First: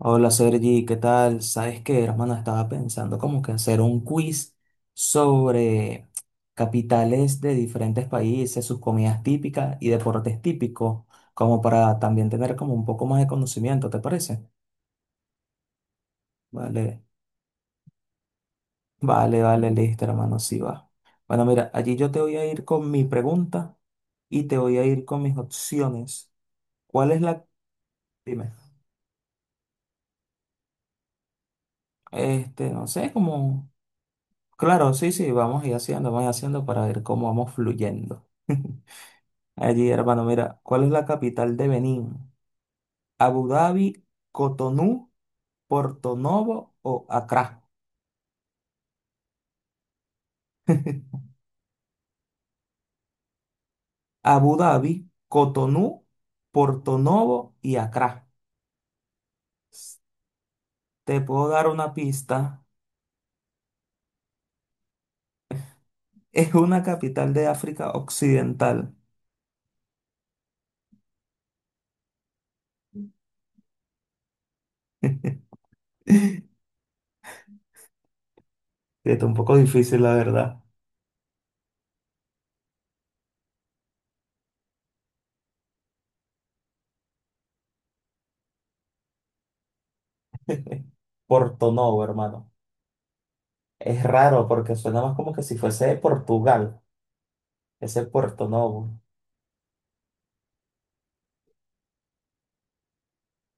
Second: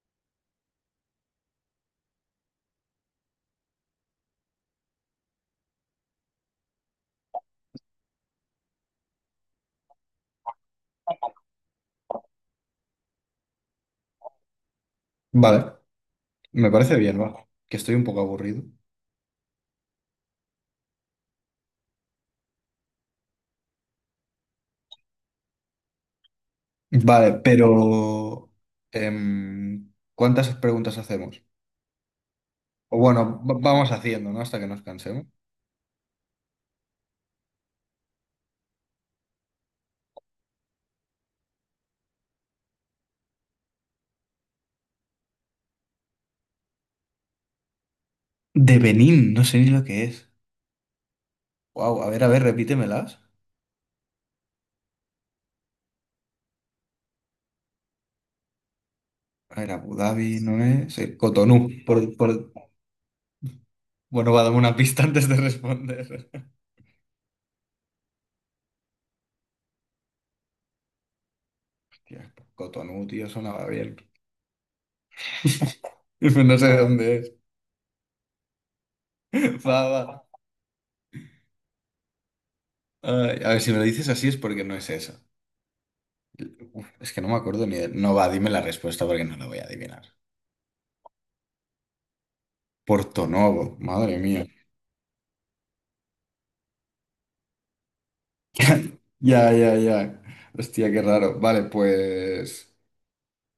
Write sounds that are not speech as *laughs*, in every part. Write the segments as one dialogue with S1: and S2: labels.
S1: Hola Sergi, ¿qué tal? ¿Sabes qué, hermano? Estaba pensando como que hacer un quiz sobre capitales de diferentes países, sus comidas típicas y deportes típicos, como para también tener como un poco más de conocimiento, ¿te parece?
S2: Vale, me parece
S1: Vale,
S2: bien, va, que estoy un poco aburrido.
S1: vale, vale, listo, hermano, sí va. Bueno, mira, allí yo te voy a ir con mi pregunta y te voy a ir con mis opciones. ¿Cuál es
S2: Vale,
S1: la—
S2: pero
S1: Dime.
S2: ¿cuántas preguntas hacemos?
S1: Este, no
S2: O
S1: sé,
S2: bueno,
S1: como—
S2: vamos haciendo, ¿no? Hasta que nos
S1: Claro, sí,
S2: cansemos.
S1: sí, vamos a ir haciendo, vamos a ir haciendo para ver cómo vamos fluyendo. *laughs* Allí, hermano, mira, ¿cuál es la capital de Benín? ¿Abu Dhabi, Cotonú, Porto Novo o Accra?
S2: De Benín, no sé ni lo que es.
S1: *laughs*
S2: Wow, a ver, repítemelas.
S1: Abu Dhabi, Cotonú, Porto Novo y Accra.
S2: A ver, Abu
S1: S-
S2: Dhabi no es.
S1: Te puedo dar
S2: Cotonú.
S1: una pista. *laughs*
S2: Bueno, va a darme una pista antes de responder.
S1: Es
S2: *laughs*
S1: una capital de África Occidental.
S2: Hostia, Cotonú, tío, sonaba bien. *laughs*
S1: *laughs*
S2: No sé de dónde es.
S1: Sí, está un poco
S2: Va,
S1: difícil, la
S2: va.
S1: verdad.
S2: Ay, a ver, si me lo dices así es porque no es eso. Uf, es que no me acuerdo ni de no. Va, dime la respuesta porque no la voy a adivinar.
S1: *laughs* Porto Novo, hermano.
S2: Porto Novo,
S1: Es
S2: madre mía.
S1: raro porque suena más como que si fuese de Portugal. Ese es Puerto Novo.
S2: *laughs* Ya, ya, ya. Hostia, qué raro. Vale, pues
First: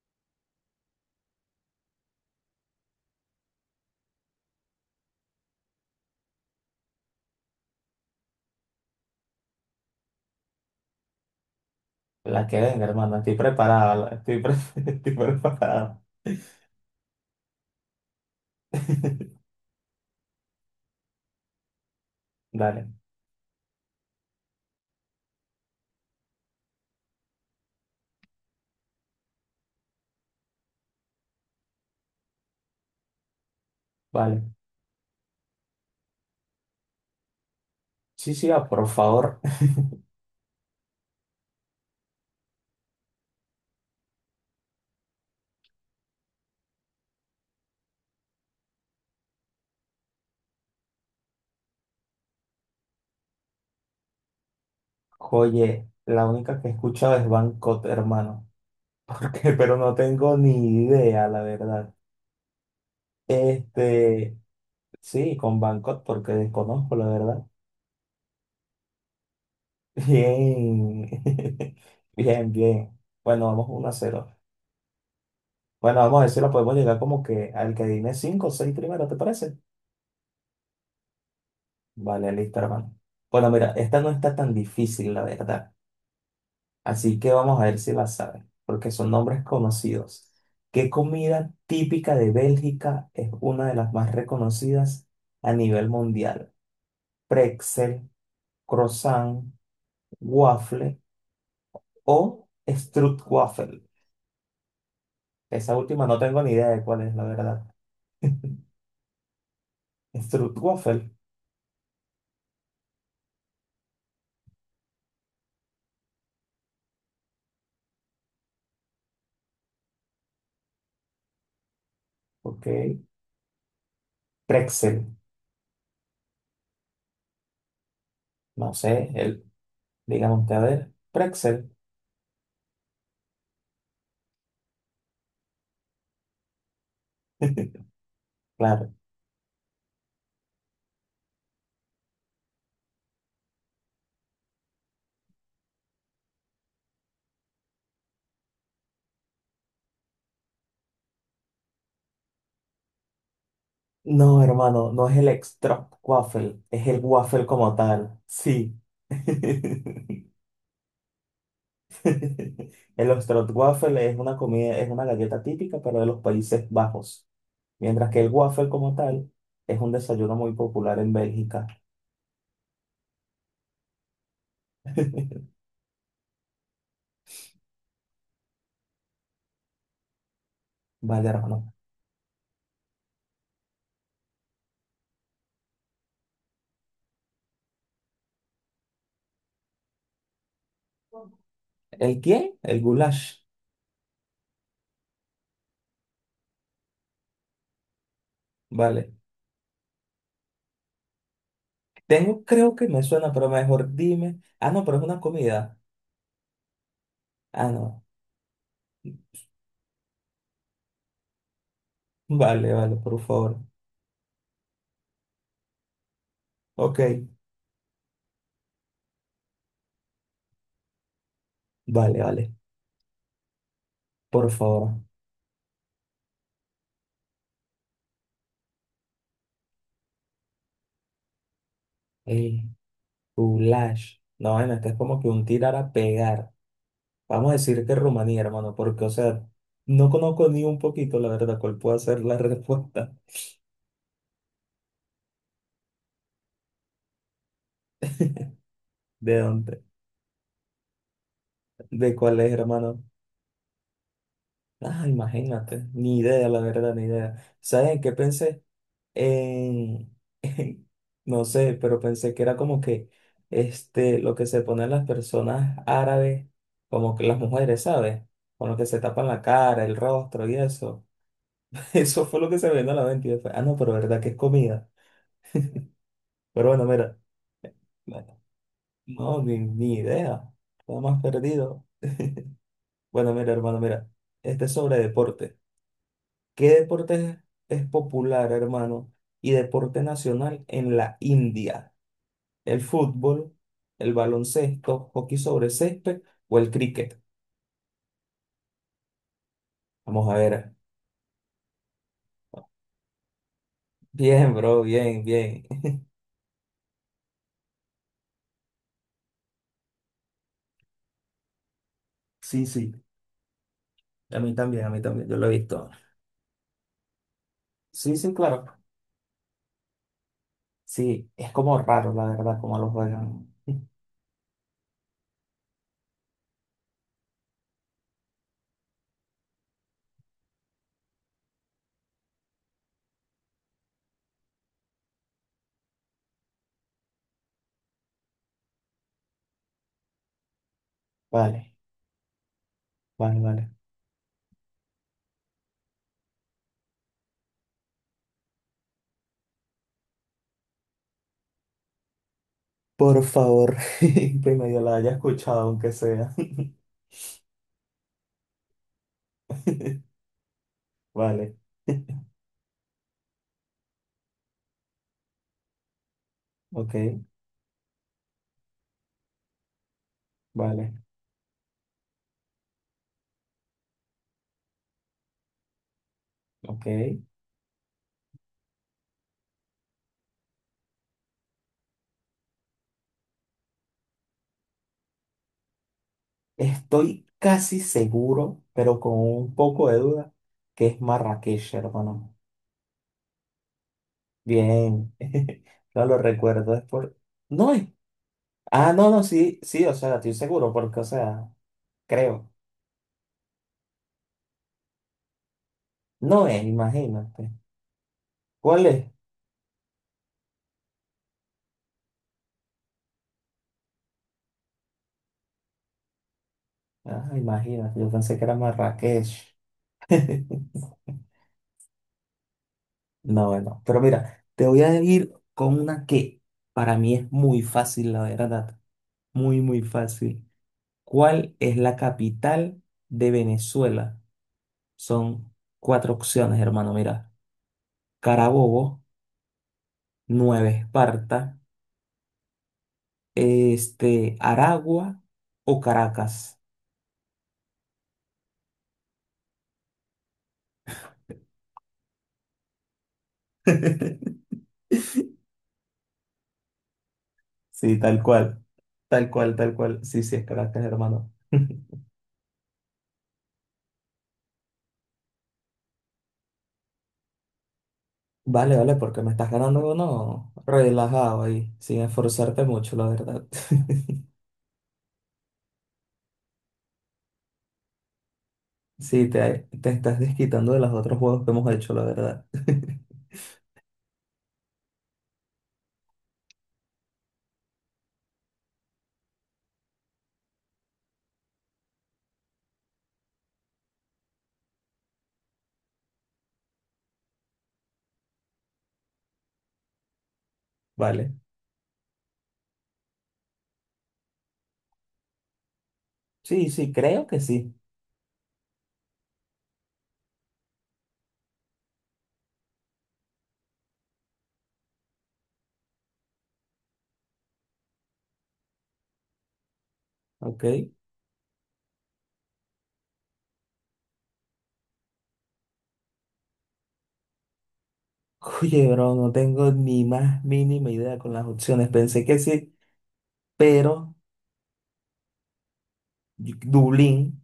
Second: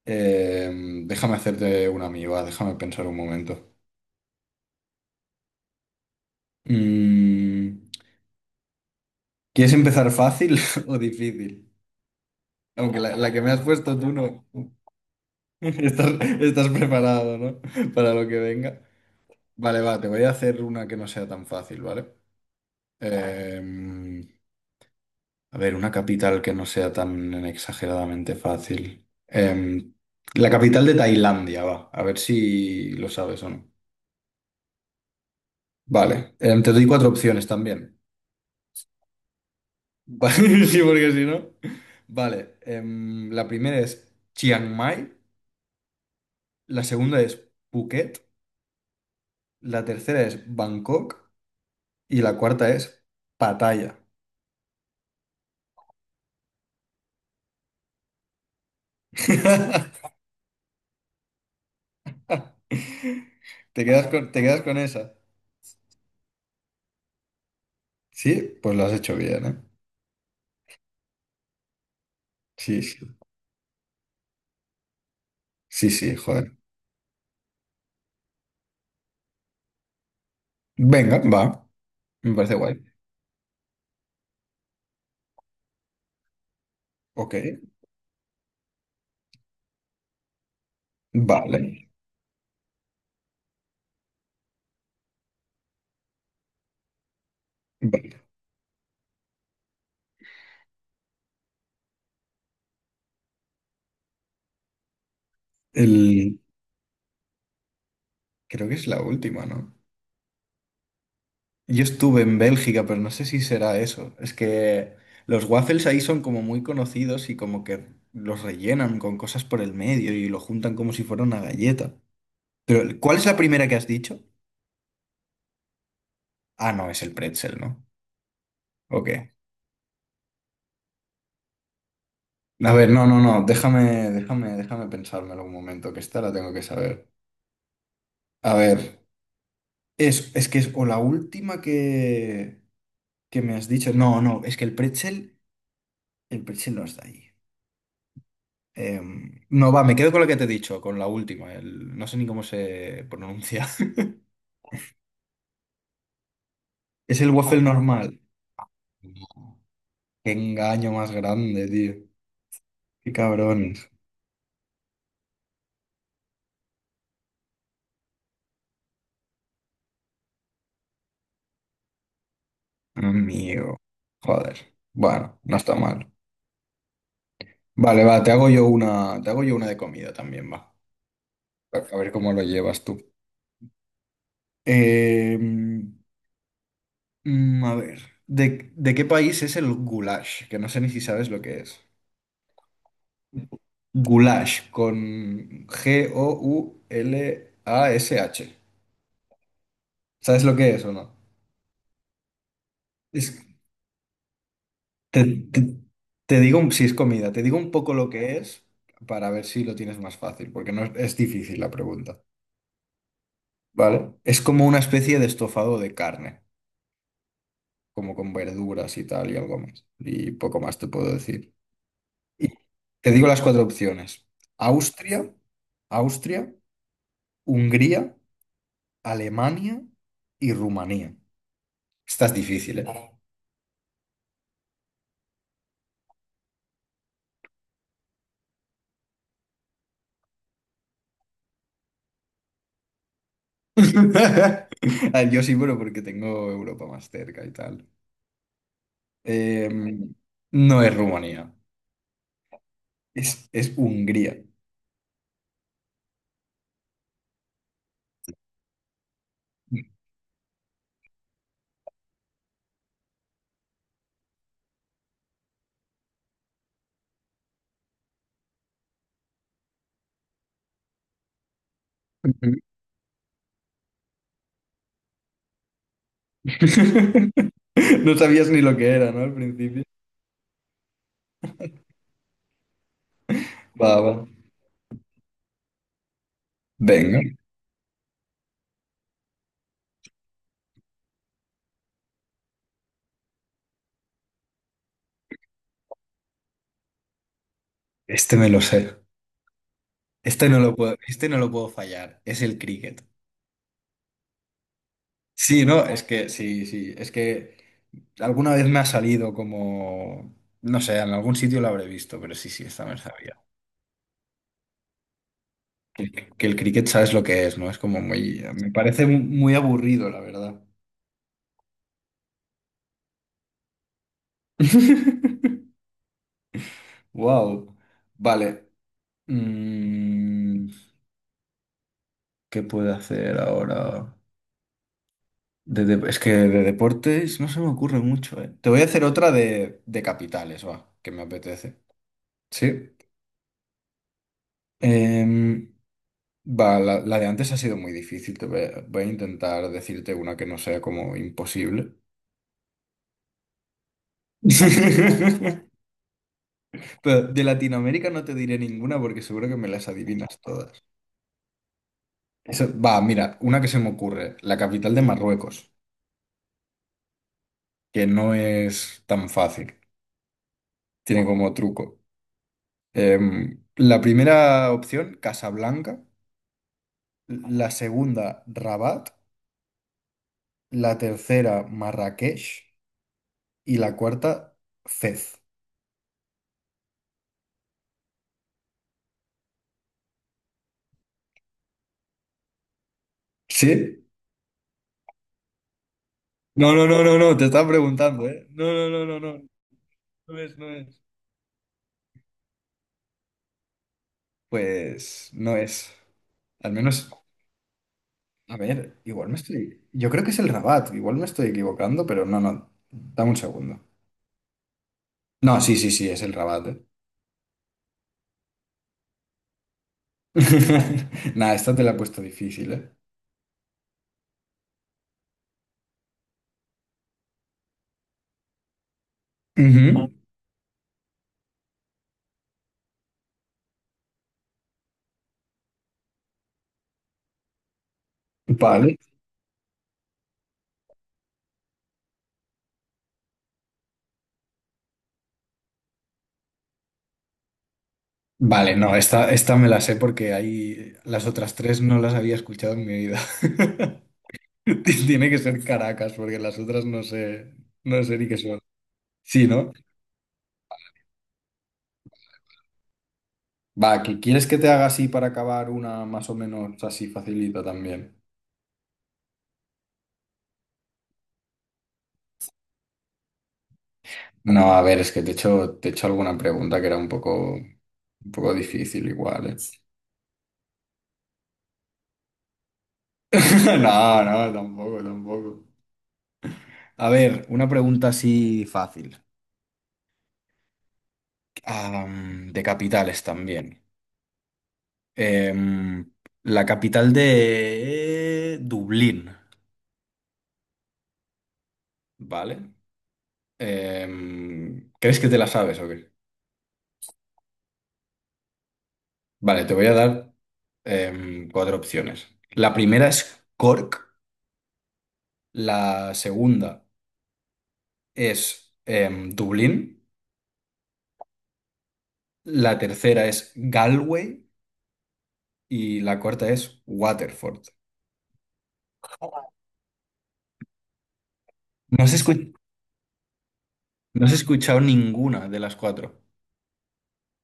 S2: déjame hacerte una amiga, déjame pensar un momento. Mm, ¿quieres empezar fácil *laughs* o difícil?
S1: La que venga,
S2: Aunque la,
S1: hermano.
S2: la
S1: Estoy
S2: que me has
S1: preparada.
S2: puesto tú no.
S1: *laughs* Estoy
S2: *laughs*
S1: preparada.
S2: Estás, estás preparado, ¿no? Para lo que venga.
S1: *laughs*
S2: Vale, va, te voy a hacer una que no sea tan fácil, ¿vale? Vale.
S1: Dale,
S2: Eh, a ver, una capital que no sea tan exageradamente fácil. La capital de Tailandia, va. A ver si lo sabes o no.
S1: vale.
S2: Vale, te doy cuatro opciones también.
S1: Sí, sí, ah, por favor.
S2: Va- *laughs* Sí, porque si no. Vale, la primera es Chiang Mai, la segunda es Phuket, la tercera es Bangkok y la cuarta es Pattaya.
S1: Oye, la única que he escuchado es Bangkok, hermano. *laughs* Pero no
S2: *laughs*
S1: tengo ni idea, la verdad. Este,
S2: Te quedas con esa?
S1: sí, con Bangkok, porque desconozco, la verdad.
S2: Sí, pues lo has hecho bien, ¿eh?
S1: Bien. *laughs* Bien,
S2: Sí,
S1: bien.
S2: sí.
S1: Bueno, vamos 1 a cero.
S2: Sí,
S1: Bueno,
S2: sí,
S1: vamos a ver si lo
S2: joder.
S1: podemos llegar como que al que dime 5 o 6 primero, ¿te parece?
S2: Venga, va.
S1: Vale,
S2: Me parece
S1: listo,
S2: guay.
S1: hermano. Bueno, mira, esta no está tan difícil, la verdad. Así que
S2: Ok,
S1: vamos a ver si la sabes, porque son nombres conocidos. ¿Qué comida
S2: vale,
S1: típica de Bélgica es una de las más reconocidas a nivel mundial? Pretzel,
S2: vale.
S1: croissant, waffle o stroopwafel. Esa última no
S2: El
S1: tengo ni idea de cuál es, la verdad.
S2: creo que es la última, ¿no?
S1: Stroopwafel,
S2: Yo estuve en Bélgica, pero no sé si será eso. Es que los waffles ahí son como muy conocidos y como que los rellenan con cosas por el medio y lo juntan como si fuera una galleta.
S1: ok.
S2: Pero, ¿cuál es la primera que has dicho?
S1: Pretzel,
S2: Ah, no, es el pretzel, ¿no?
S1: no sé,
S2: Ok.
S1: digan ustedes, pretzel.
S2: A ver, no, no, no, déjame, déjame, déjame pensármelo un momento, que esta la tengo que saber.
S1: *laughs*
S2: A ver,
S1: Claro.
S2: es que es o la última que. ¿Qué me has dicho? No, no, es que el pretzel no está ahí. No, va, me quedo con lo que te he dicho, con la última. No sé ni cómo se pronuncia. *laughs*
S1: No, hermano, no es el extra waffle, es el
S2: Es el
S1: waffle
S2: waffle
S1: como tal.
S2: normal.
S1: Sí. *laughs*
S2: Qué engaño más grande, tío.
S1: El
S2: Qué cabrones.
S1: waffle es una comida, es una galleta típica, pero de los Países Bajos, mientras que el waffle como tal es un desayuno muy popular en Bélgica.
S2: Amigo. Joder. Bueno,
S1: *laughs*
S2: no está mal. Vale, va, te hago yo una, te hago yo una de comida también, va.
S1: Vale, hermano.
S2: A ver cómo lo llevas tú. Em, a ver, ¿de qué país es el goulash? Que no sé ni si sabes lo que es.
S1: ¿El qué? El goulash.
S2: Goulash con Goulash.
S1: Vale.
S2: ¿Sabes lo que es o no?
S1: Tengo, creo que me suena,
S2: Es-
S1: pero mejor dime. Ah, no, pero es una
S2: te,
S1: comida.
S2: te- te digo si es comida, te digo
S1: Ah,
S2: un poco
S1: no.
S2: lo que es para ver si lo tienes más fácil, porque no es, es difícil la pregunta,
S1: Vale, vale, por favor.
S2: ¿vale? Es como una especie de estofado de carne,
S1: Ok.
S2: como con verduras y tal y algo más. Y poco más te puedo decir.
S1: Vale,
S2: Y
S1: vale.
S2: te digo las cuatro opciones.
S1: Por favor.
S2: Austria, Austria, Hungría, Alemania y Rumanía. Estás
S1: Eh,
S2: difícil, ¿eh?
S1: Goulash. No, bueno, este es como que un tirar a pegar. Vamos a decir que Rumanía, hermano, porque, o sea, no conozco ni un poquito, la verdad, cuál puede ser la *laughs* respuesta
S2: *laughs* Ah, yo sí, bueno porque tengo Europa más cerca y tal.
S1: de dónde,
S2: Em, no es Rumanía,
S1: de cuál es, hermano.
S2: es Hungría.
S1: Ah, imagínate, ni idea, la verdad, ni idea. ¿Sabes en qué pensé? En, *laughs* en- no sé, pero pensé que era como que, este, lo que se ponen las personas árabes, como que las mujeres, ¿sabes? Con lo que se tapan la cara, el rostro y eso. *laughs* Eso fue lo
S2: Ujú.
S1: que se me vino a la mente. Y yo fue, ah, no, pero verdad que es comida. Pero bueno, mira,
S2: *laughs* No
S1: bueno,
S2: sabías ni lo que era, ¿no? Al
S1: no, ni,
S2: principio.
S1: ni idea. Estaba más perdido. Bueno, mira, hermano,
S2: Va,
S1: mira.
S2: va.
S1: Este es sobre deporte. ¿Qué
S2: Venga.
S1: deporte es popular, hermano? Y deporte nacional en la India. ¿El fútbol, el baloncesto, hockey sobre césped o el cricket?
S2: Este me lo sé.
S1: Vamos a
S2: Este no
S1: ver.
S2: lo puedo, este no lo puedo fallar. Es el cricket.
S1: Bien, bro, bien, bien.
S2: Sí, no, es que sí, sí. Es que alguna vez me ha salido como. No sé, en algún sitio lo habré visto, pero sí, sí,
S1: Sí,
S2: esta me
S1: sí.
S2: la sabía.
S1: A mí también, a mí también. Yo lo he visto.
S2: Que el cricket sabes lo que es, ¿no? Es como
S1: Sí, sí,
S2: muy,
S1: claro.
S2: me parece muy aburrido, la verdad.
S1: Sí, es como raro, la verdad, como lo juegan.
S2: *laughs* Wow. Vale. Mm, ¿qué puedo hacer ahora? Es que de deportes no se me ocurre mucho, ¿eh? Te voy a hacer otra de capitales, va, que me
S1: Vale,
S2: apetece. Sí.
S1: vale, vale.
S2: Em, va, la de antes ha sido muy difícil. Voy a intentar decirte una que no sea como imposible.
S1: Por favor, *laughs* que medio la haya escuchado,
S2: *laughs*
S1: aunque sea.
S2: Pero de Latinoamérica no te diré ninguna porque seguro que me las adivinas todas.
S1: *laughs* Vale,
S2: Va, mira, una que se me ocurre, la capital de Marruecos,
S1: ok,
S2: que no es tan fácil,
S1: vale,
S2: tiene como truco. Em, la primera opción, Casablanca,
S1: ok.
S2: la segunda, Rabat, la tercera, Marrakech y la cuarta, Fez.
S1: Estoy casi seguro, pero con un poco de duda, que es Marrakech, hermano.
S2: ¿Sí?
S1: Bien, *laughs* no lo
S2: No,
S1: recuerdo, es
S2: no, no,
S1: por—
S2: no, no, te estaba
S1: No es—
S2: preguntando, ¿eh? No, no,
S1: Ah,
S2: no,
S1: no,
S2: no,
S1: no,
S2: no,
S1: sí, sí, o sea, estoy
S2: no
S1: seguro, porque,
S2: es.
S1: o sea, creo.
S2: Pues no es.
S1: No es,
S2: Al menos
S1: imagínate.
S2: a
S1: ¿Cuál
S2: ver,
S1: es?
S2: igual me estoy. Yo creo que es el Rabat, igual me estoy equivocando, pero no, no. Dame un segundo. No, sí, sí, sí, es el Rabat, ¿eh?
S1: Ah, imagínate, yo pensé que era Marrakech. *laughs*
S2: *laughs* Nada, esta te la he puesto difícil, ¿eh?
S1: No, bueno, pero mira, te voy a ir con una que para mí es muy fácil, la verdad. Muy, muy
S2: Ujú.
S1: fácil. ¿Cuál es la capital de Venezuela? Son cuatro opciones, hermano. Mira,
S2: Vale.
S1: Carabobo, Nueva Esparta, Aragua o Caracas.
S2: Vale, no, esta me la sé porque ahí las otras tres no las había escuchado en mi vida.
S1: *laughs*
S2: *laughs* Tiene que ser Caracas, porque las otras no sé,
S1: Sí,
S2: no sé
S1: tal
S2: ni qué son.
S1: cual. Tal
S2: Sí,
S1: cual,
S2: ¿no?
S1: tal cual. Sí, sí, es Caracas, hermano. *laughs*
S2: Va, ¿quieres que te haga así para acabar una más o menos así facilita también?
S1: Vale, vale, porque me estás ganando uno relajado ahí, sin esforzarte mucho, la verdad.
S2: No, a ver, es que te he hecho alguna pregunta que era un poco difícil
S1: Sí,
S2: igual, ¿eh?
S1: te estás desquitando de los otros juegos que hemos hecho, la verdad. *laughs*
S2: *laughs* No, no, tampoco, tampoco. A ver, una pregunta así fácil. De capitales también. Em, la capital de Dublín,
S1: Vale.
S2: ¿vale? ¿Crees que te la sabes o qué?
S1: Sí, sí, creo que sí.
S2: Vale, te voy a dar cuatro opciones. La primera es Cork, la segunda es Dublín.
S1: Ok.
S2: La tercera es Galway y la cuarta es Waterford.
S1: Oye, bro, no tengo ni más mínima idea con las opciones.
S2: No has
S1: Pensé
S2: escu-
S1: que sí, pero
S2: no has escuchado ninguna de las cuatro.
S1: Dublín,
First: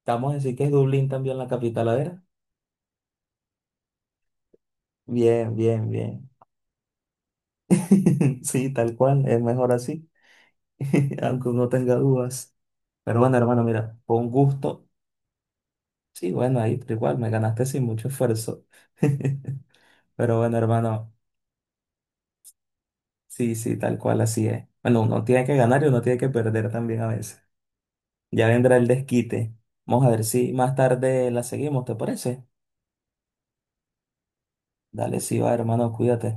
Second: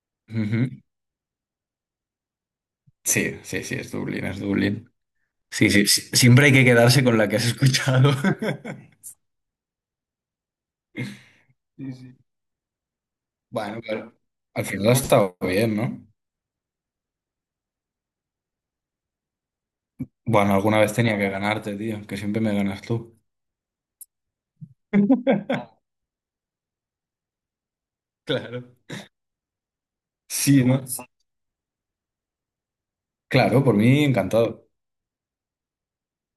S1: estamos a decir que es
S2: Ujú.
S1: Dublín también la capital, a ver.
S2: Sí, sí, sí, es Dublín, es Dublín.
S1: Bien,
S2: Sí, sí,
S1: bien,
S2: sí,
S1: bien.
S2: siempre hay que quedarse con la que has escuchado. *laughs*
S1: *laughs* Sí, tal cual, es mejor así, *laughs* aunque uno
S2: Sí,
S1: tenga
S2: sí.
S1: dudas. Pero bueno, hermano,
S2: Bueno,
S1: mira,
S2: pero
S1: con
S2: al
S1: gusto.
S2: final ha estado bien, ¿no?
S1: Sí, bueno, ahí igual me ganaste sin mucho esfuerzo. *laughs* Pero
S2: Bueno,
S1: bueno,
S2: alguna vez
S1: hermano.
S2: tenía que ganarte, tío, que siempre me ganas tú.
S1: Sí, sí, tal cual, así es. Bueno, uno tiene que ganar y uno tiene que perder también a veces. Ya
S2: Claro.
S1: vendrá el desquite. Vamos a ver si
S2: Sí,
S1: más
S2: ¿no? Sí.
S1: tarde la seguimos, ¿te parece?
S2: Claro, por mí encantado.
S1: Dale, sí, va, hermano, cuídate.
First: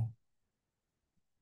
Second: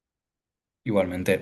S2: Igualmente.